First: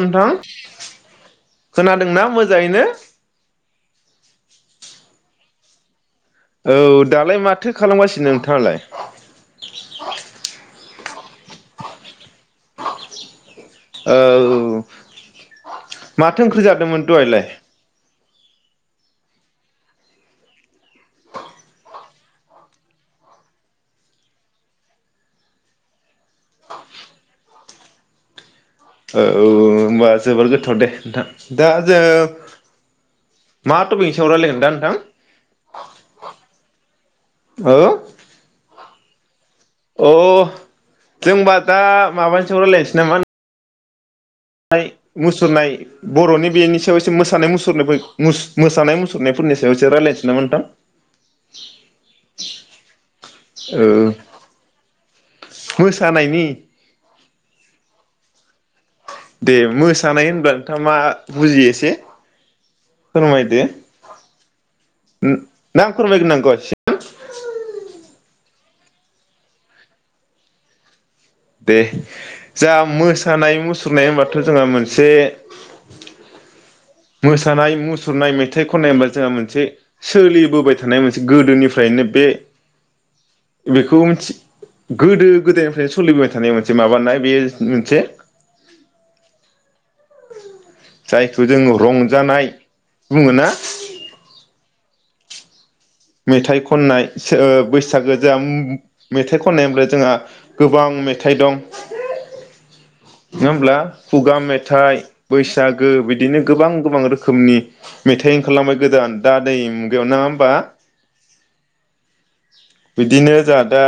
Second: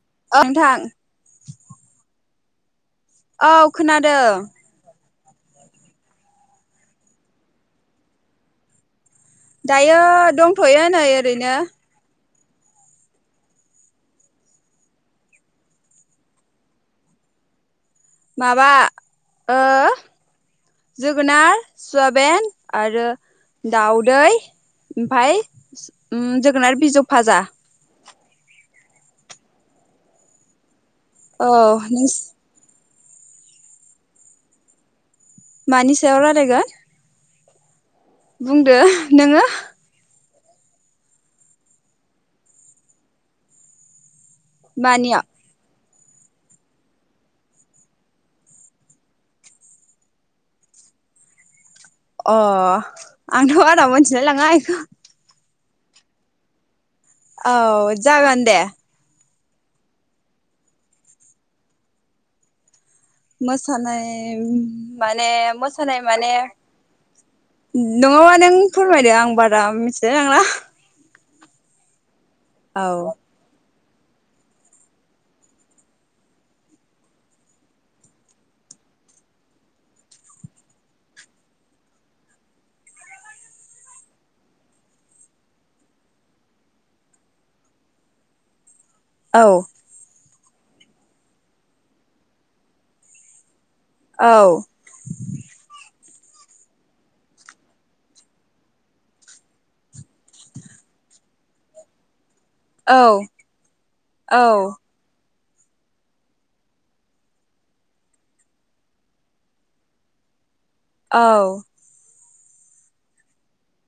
नोंथां खोनादोंना मो जायोना औ खोनादों। औ दालाय माथो खालामगासिनो नोंथाङालाय? दायो दंथ'यो ओरैनो औ माथो ओंख्रि जादोंमोन दहायलाय? माबा ओ जोगोनार सुवाबेन आरो दाउदै ओमफाय जोगोनार बिजौ भाजा। औ होनबा जोबोर गोथाव दे। दा औ दा जो नों मा थफिकनि सायाव रायलायोन दा नोंथां? मानि सायाव रायलायगोन? हो। बुंदो नोङो। अ जों होनबा दा माबानि सायाव रायलायनोसै नामा? [unintelligible] मानियाव मुसुरनाय बर'नि बेनि सायाव एसे मोसानाय मुसुरनाय मोसानाय मुसुरनायफोरनि सायाव एसे रायज्लायनोसै नामा नोंथां? अ आंथ आदा औ मोनथिलाय लाङा इखौ। मोसानायनि औ जागोन दे। दे मोसानाय होनब्ला नोंथाङा मा बुजियो एसे फोरमायदो मोसानाय माने ना आं मोसानाय माने फोरमायग्रोनांगौ नङाबा नों फोरमायदो आं बारा मिथि लांला। दे। जा औ मोसानाय मुसु सुरनाय होमबाथ जोंहा मोनसे मोसानाय मुसुरनाय मेथाइ खननाय होनबा जोंहा मोनसे सोलिबोबाय थानाय मोनसे गोदोनिफ्रायनो बे बेखौ गोदो गोदायनिफ्रायनो सोलिबोबाय थानाय मोनसे माबानाय बे मोनसे औ। जायखौ जोङो रंजानाय बुङो ना। औ। मेथाइ खननाय बैसागो जोंहा मेथाइ खननायनिफ्राय जोंहा गोबां मेथाइ दं। औ नङा होमब्ला खुगा औ मेथाइ बैसागो बिदिनो गोबां गोबां रोखोमनि मेथाइ ओंखारबाय गोदान दा दै मुगायाव नङा होमबा। औ। बिदिनो जोंहा दा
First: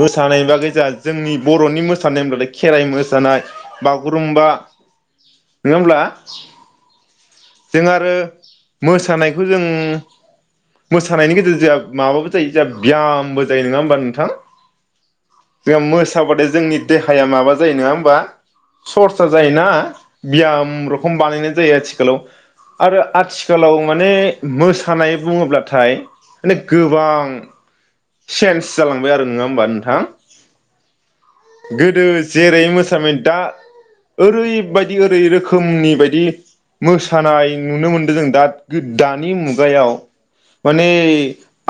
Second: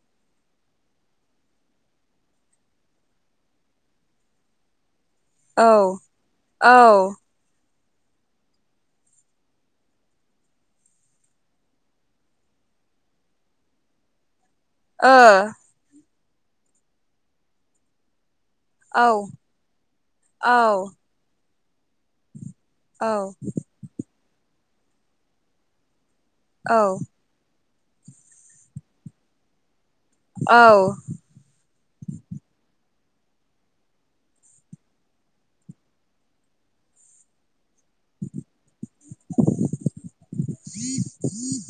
मोसानाय बागै जोंहा जोंनि बर'नि मोसानाय होनब्लाथाय खेराइ मोसानाय बागुरुम्बा नङा औ होमब्ला औ। जों आरो मोसानायखौ जों मोसानायनि गेजेरजों जों माबाबो जायो जों बियामबो जायो नङा होमबा नोंथां? ओ। साबाथाय जोंनि देहाया माबा जायो नङा होमबा? औ सर्सा जायोना औ बियाम रोखोम बानायनाय जायो आथिखालाव आरो आथिखालाव माने मोसानाय बुङोब्लाथाय माने गोबां चेन्स जालांबाय आरो नङा होमबा नों थां गोदो जेरै मोस दा ओरैबायदि ओरै रोखोमनि बायदि मोसानाय नुनो मोनदों जों दा दानि मुगायाव माने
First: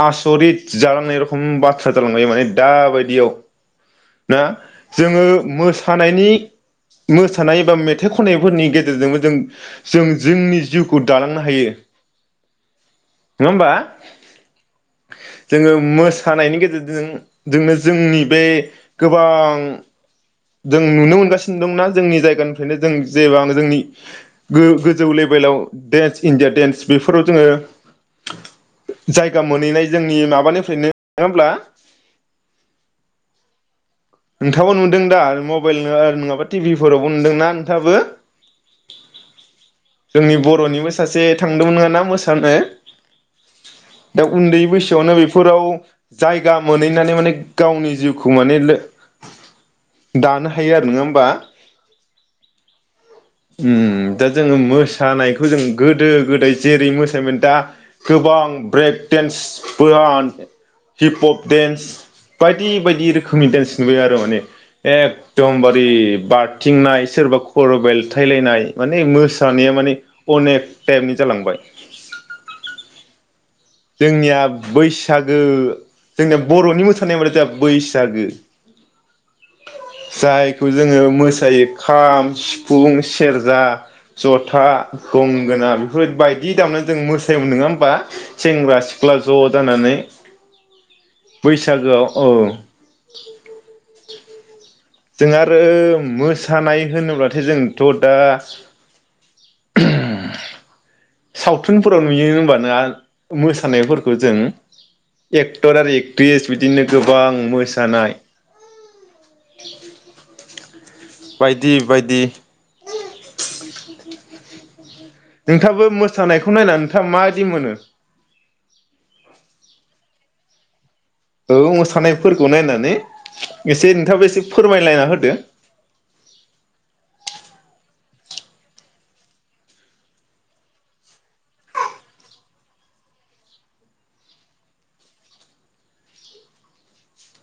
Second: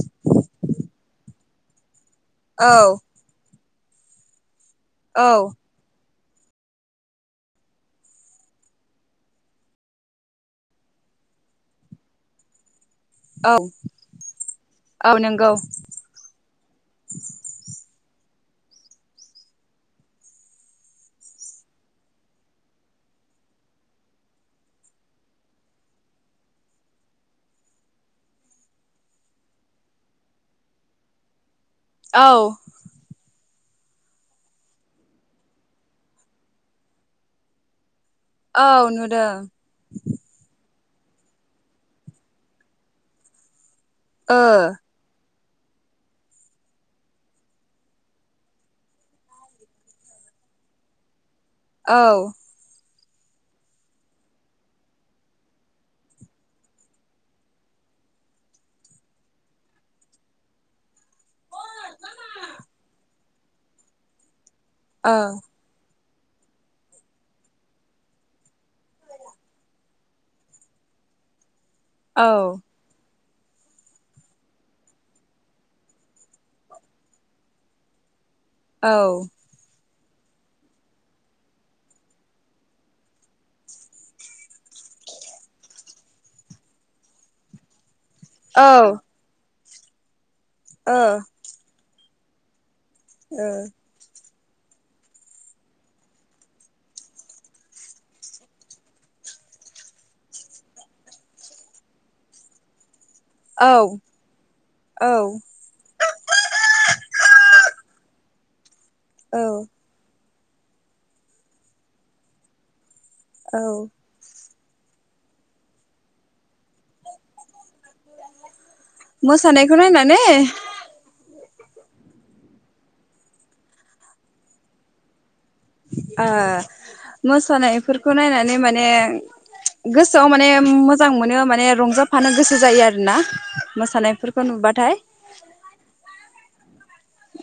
आसरित जालांनाय [unintelligible] [unintelligible] माने दाबायदियाव दा औ जोङो मोसानायनि मोसानाय बा मेथाइ खननायफोरनि गेजेरजोंबो जों जों जोंनि जिउखौ दालांनो हायो। नङा होमबा औ नंगौ जोङो मोसानायनि गेजेरजों जोंनो जोंनि बे [unintelligible] गोबां जों नुनो मोनगासिनो दंना जोंनि जायगानिफ्रायनो जों जेबा जोंनि गो-गोजौ लेभेलाव देन्स इण्डिया दडेन्स बेफोराव जोङो जायगा मोनहैनाय जोंनि माबानिफ्रायनो नोङा होमब्ला औ नोंथाङाबो नुदों दा आरो मबाइलनो आरो नङाबा टिभिफोरावबो नुदोंना नोंथाङाबो? औ नुदों। जोंनि बर'निबो सासे थांदोंमोन नोङाना मोसानो दा ओ उन्दै बैसोआवनो बिफ फोराव जायगा मोनहैनानै माने गावनि जिउखौ माने लो दानो हायो आरो। नोङा होमबा? औ। उम दा जोङो मोसानायखौ जों गोदो गोदाय जेरै मोसायोमोन दा गोबां ब्रेक देन्स बोहान हिप हप डेन्स बायदि बायदि रोख खोमनि देस नुबाय आरो माने। औ एकदमबारि बारथिंनाय सोरबा खर' बेलथायलायनाय माने मोसानाया माने अनेक टाइपनि जालांबाय। औ जोंनिया बैसागो जोंनिया बर'नि मोसानाय होनबाथाइ जोंहा बैसागो। औ जायखौ जोङो मोसायो खाम सिफुं सेरजा जथा गंगोना बेफोर बायदि दामनानै जों मोसायोमोन। नङा होमबा? सेंग्रा औ सिख्ला ज जानानै बैसागोआव औ ओ जों आरो मोसानाय होनोब्लाथाय जोंथ' दा [unintelligible] सावथुनफोराव नुयो होमबा ना मोसानायफोरखौ जों औ एक्टर आरो एक्ट्रिस बिदिनो गोबां मोसानाय औ बायदि बायदि [inaudible] औ नोंथाङाबो मोसानायखौ नायनानै नोंथाङा माबायदि मोनो? ने औ मोसानायफोरखौ नायनानै एसे नोंथाङाबो एसे फोरमायलायना होदो। ओ मोसानायफोरखौ नायनानै माने गोसोआव माने मोजां मोनो माने रंजाफानो गोसो जायो आरोना मोसानायफोरखौ नुबाथाय।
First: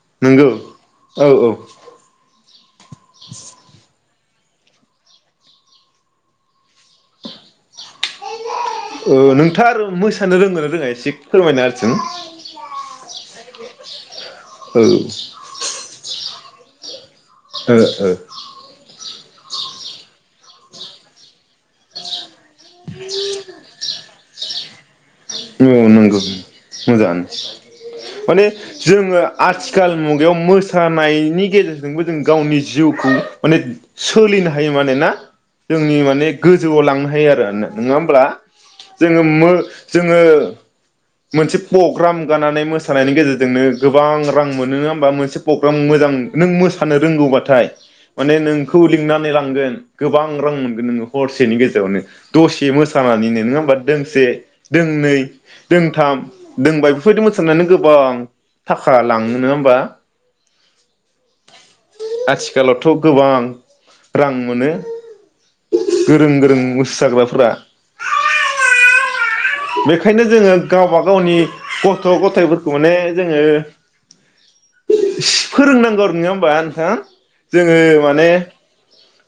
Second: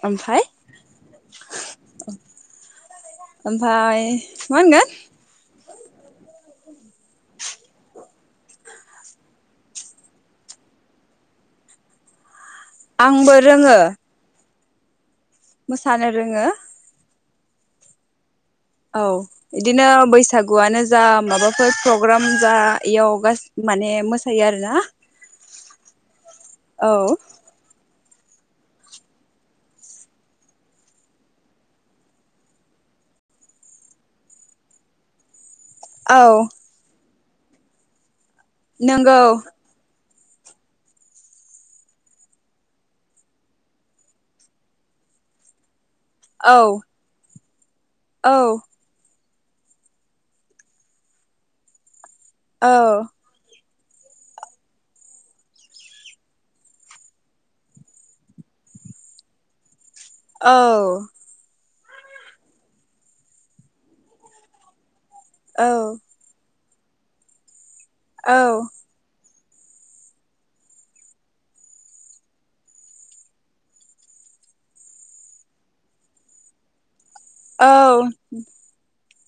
ओमफाय नोंगौ औ औ। ओमफाय मा होनगोन ओ नोंथार मोसानो रोंदोंना रोङा एसे फोरमायना होदसुन। आंबो रोङो। औ मोसानो रोङो। ओ ओ। औ इदिनो बैसागुआनो जा माबा फोर प्रग्राम जा इयाव गास माने मोसायो आर ला औ नोंगौ उम मोजाङानो। माने जोङो आथिखाल मुगायाव मोसानायनि गेजेरजोंबो जों गावनि जिउखौ माने सोलिनो हायो माने। ना? जोंनि औ माने गोजौआव लांनो हायो आ [unintelligible] नङा होमब्ला जोङो नोंगौ मो जोङो मोनसे प्रग्राम गानानै मोसानायनि गेजेरजोंनो गोबां रां मोनो नङा होमबा मोनसे पग्राम मो जां नों औ मोसानो रोंगौबा थाय माने औ नोंखौ लिंनानै लां गोन गोबां रां मोनगोन नोङो हरसेनि गेजेरावनो। दसे औ मोसानानैनो नोङा होमबा! दोंसे दोंनै दोंथाम दोंबा बेफोरबायदि मोसानो गोबां थाखा लाङो। नोङा होमबा? औ आथिखालावथ' गोबां रां मोनो। औ गोरों गोरों मो साग्राफ्रा औ बेखायनो जोङो गाबा गावनि गथ' गथायाइफोरखौ माने जोङो [unintelligible] फोरोंनांगौ आरो। नोङा होनबा नोंथां? औ जोङो माने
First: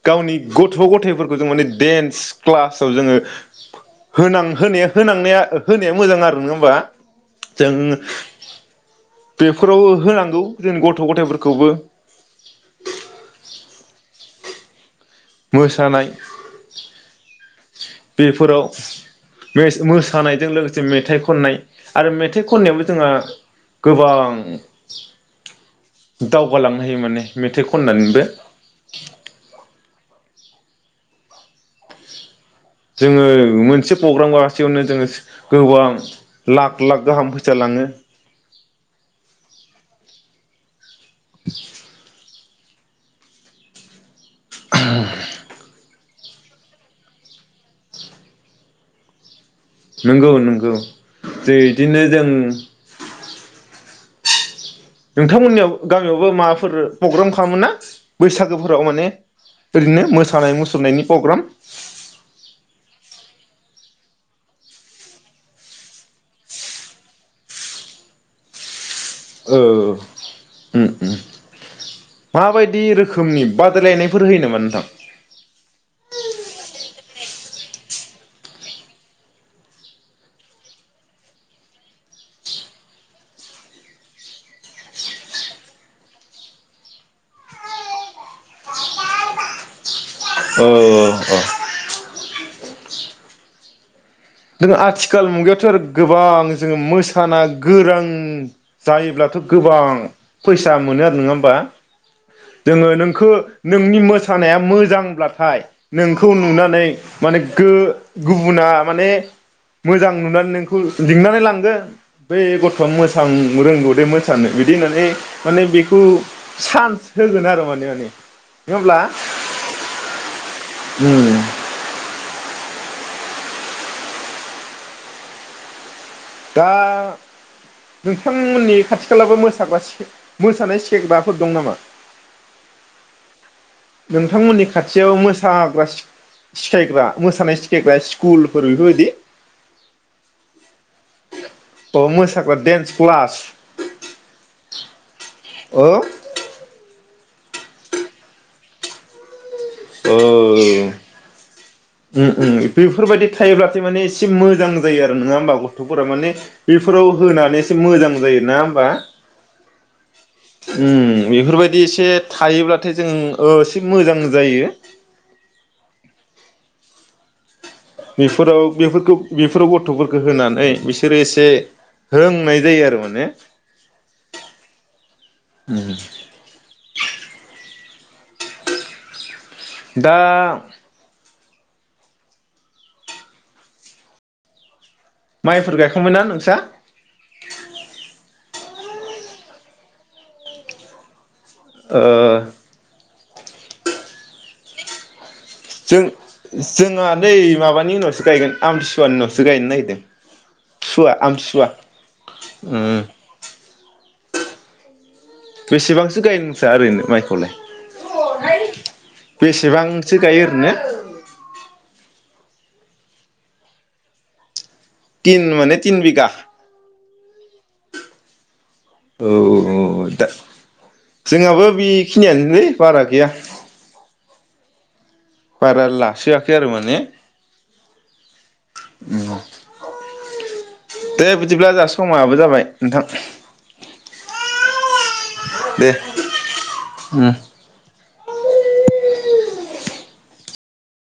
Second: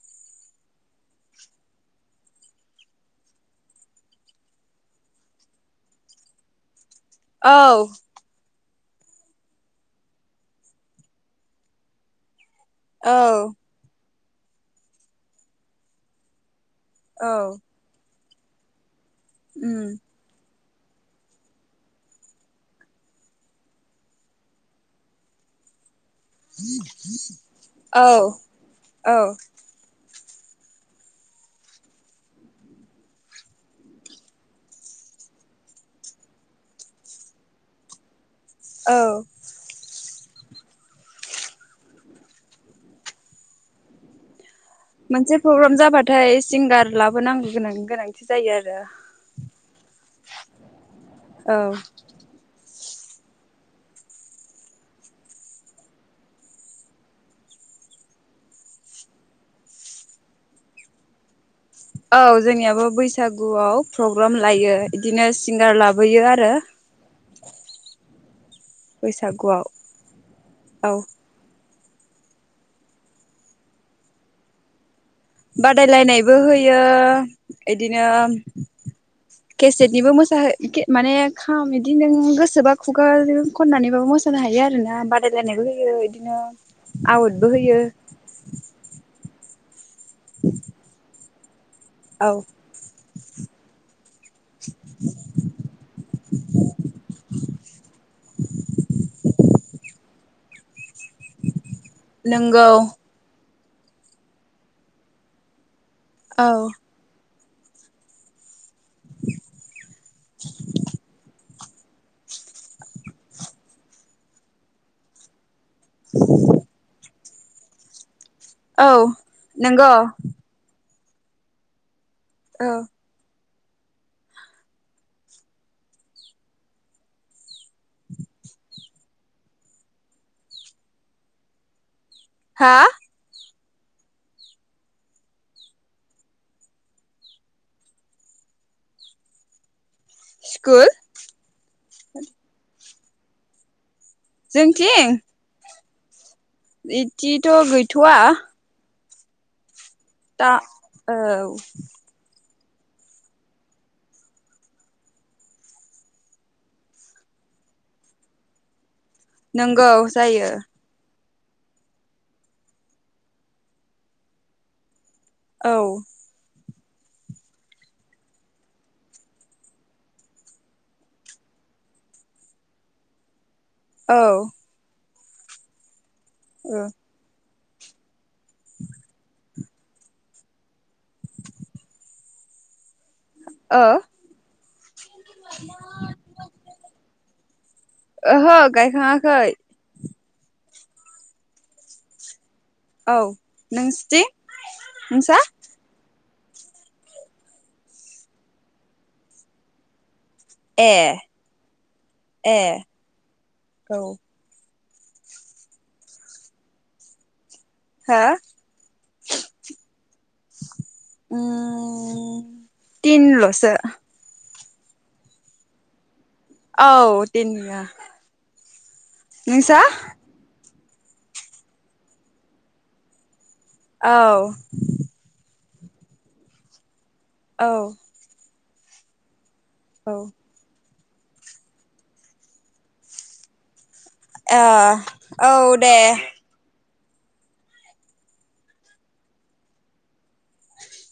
गावनि गथ' गथाइफोरखौ जों माने डेन्स क्लासाव जोङो फो होनां होनाया होनांनाया होनाया मोजां आरो। नङा होमबा? औ जों बेफोराव होनांगौ जों गथ' गथाइफोरखौबो। औ मोसानाय औ बेफोराव मेस उम मोसानायजों लोगोस से मेथाइ खननाय आरो मेथाइ खननायावबो जोंहा गोबां दावगालांनो हायो माने मेथाइ औ खननानैबो। औ जोङो मोनसे पग्राम गागा सेयावनो जोङो गोबां लाख लाख गाहाम फैसा लाङो। औ [inaudible] मोनसे प्रग्राम जाबाथ थाय सिंगार लाबोनांगौ गोनांनि गोनांथि जायो आरो। नोंगौ नोंगौ जे औ इदिनो जों नोंथां मोननियाव गामियावबो माबाफोर पग्राम खालामोन ना बैसागोफोराव माने ओरैनो मोसानाय मुसुरनायनि पग्राम औ जोंनियाबो बैसागुआव प्रग्राम लायो बिदिनो सिंगार लाबोयो आरो। ओ बैसागुआव उम औ। उम माबायदि रोखोमनि बादायलायनायफोर होयो नामा नोंथां? बादायलायनायबो होयो इदिनो केसेटनिबो मोसाहो माने खाम इदि नों गोसोबा खुगों खननानैबाबो मोसानो हायो आरोना बादायलायनायबो होयो बिदिनो आवटबो होयो। औ औ अ औ जों आथिखाल मुगायावथ' गोबां जोङो मोसाना गोरां जायोब्लाथ' गोबां। फैसा मोनो आर नोङा होमबा नोंगौ जोङो नोंखो नोंनि मोसानाया मोजांब्लाथाय नोंखौ औ नुनानै माने गो गुबुना माने मोजां नुनानै नोंखौ लिंनानै लांगोन बै गथ'आ मोसां रोंगौ दै मोसानो बिदि होननानै माने बेखौ सान्स होगोन आरो माने माने नङा औ नोंगौ। हम औ दा नोंथांमोननि खाथि खालाबो मोसानाय से मोसानाय सिखायग्राफोर दं नामा? हा नोंथांमोननि खाथियाव मोसाग्रा सि सिखायग्रा मोसानाय सिखायग्रा स्कुलफोर बेफोरबायदि स्कुल अ मोसाग्रा देन्स क्लास जोंथिं? अ इदिथ' गैथ'वा‌। दा औ औ उम उम बेफोरबायदि थायोब्लाथि माने एसे मोजां जायो आरो नङा होमबा गथ'फोरा माने बेफोराव होनानै एसे मोजां जायो नङा होमबा? नोंगौ जायो। उम बेफोरबायदि एसे थायोब्लाथाय जों ओ एसे मोजां जायो। औ बेफोराव बेफोरखौ बेफोराव गथ'फोरखो होनानै बिसोरो एसे रोंनाय जायो आरो माने। औ। उम। ओ दा ओ माइफोर गायखांबायना नोंसा? ओहो गायखाङाखै ओ औ नोंसिथिं? नोंसा जों जोंहा नै माबानि उनावसो गायगोन आमथिसुवा नि उनावसो गायनो नागिरदों। ए सुवा आमथिसुवा ए उम औ। बेसेबांसो गाय नोंस्रा ओरैनो माइखौलाय? हो [unintelligible] बेसेबांसो गायो ओरैनो? तिन लसो। तिन माने तिन बिगा! औ बिघा। औ दा जोंहाबो बेखिनियानलै बारा गैया। औ बारा लासोयाखै आरो माने औ उम औ दे बिदिब्ला जोहा समाबो जाबाय नोंथां। ए औ दे। उम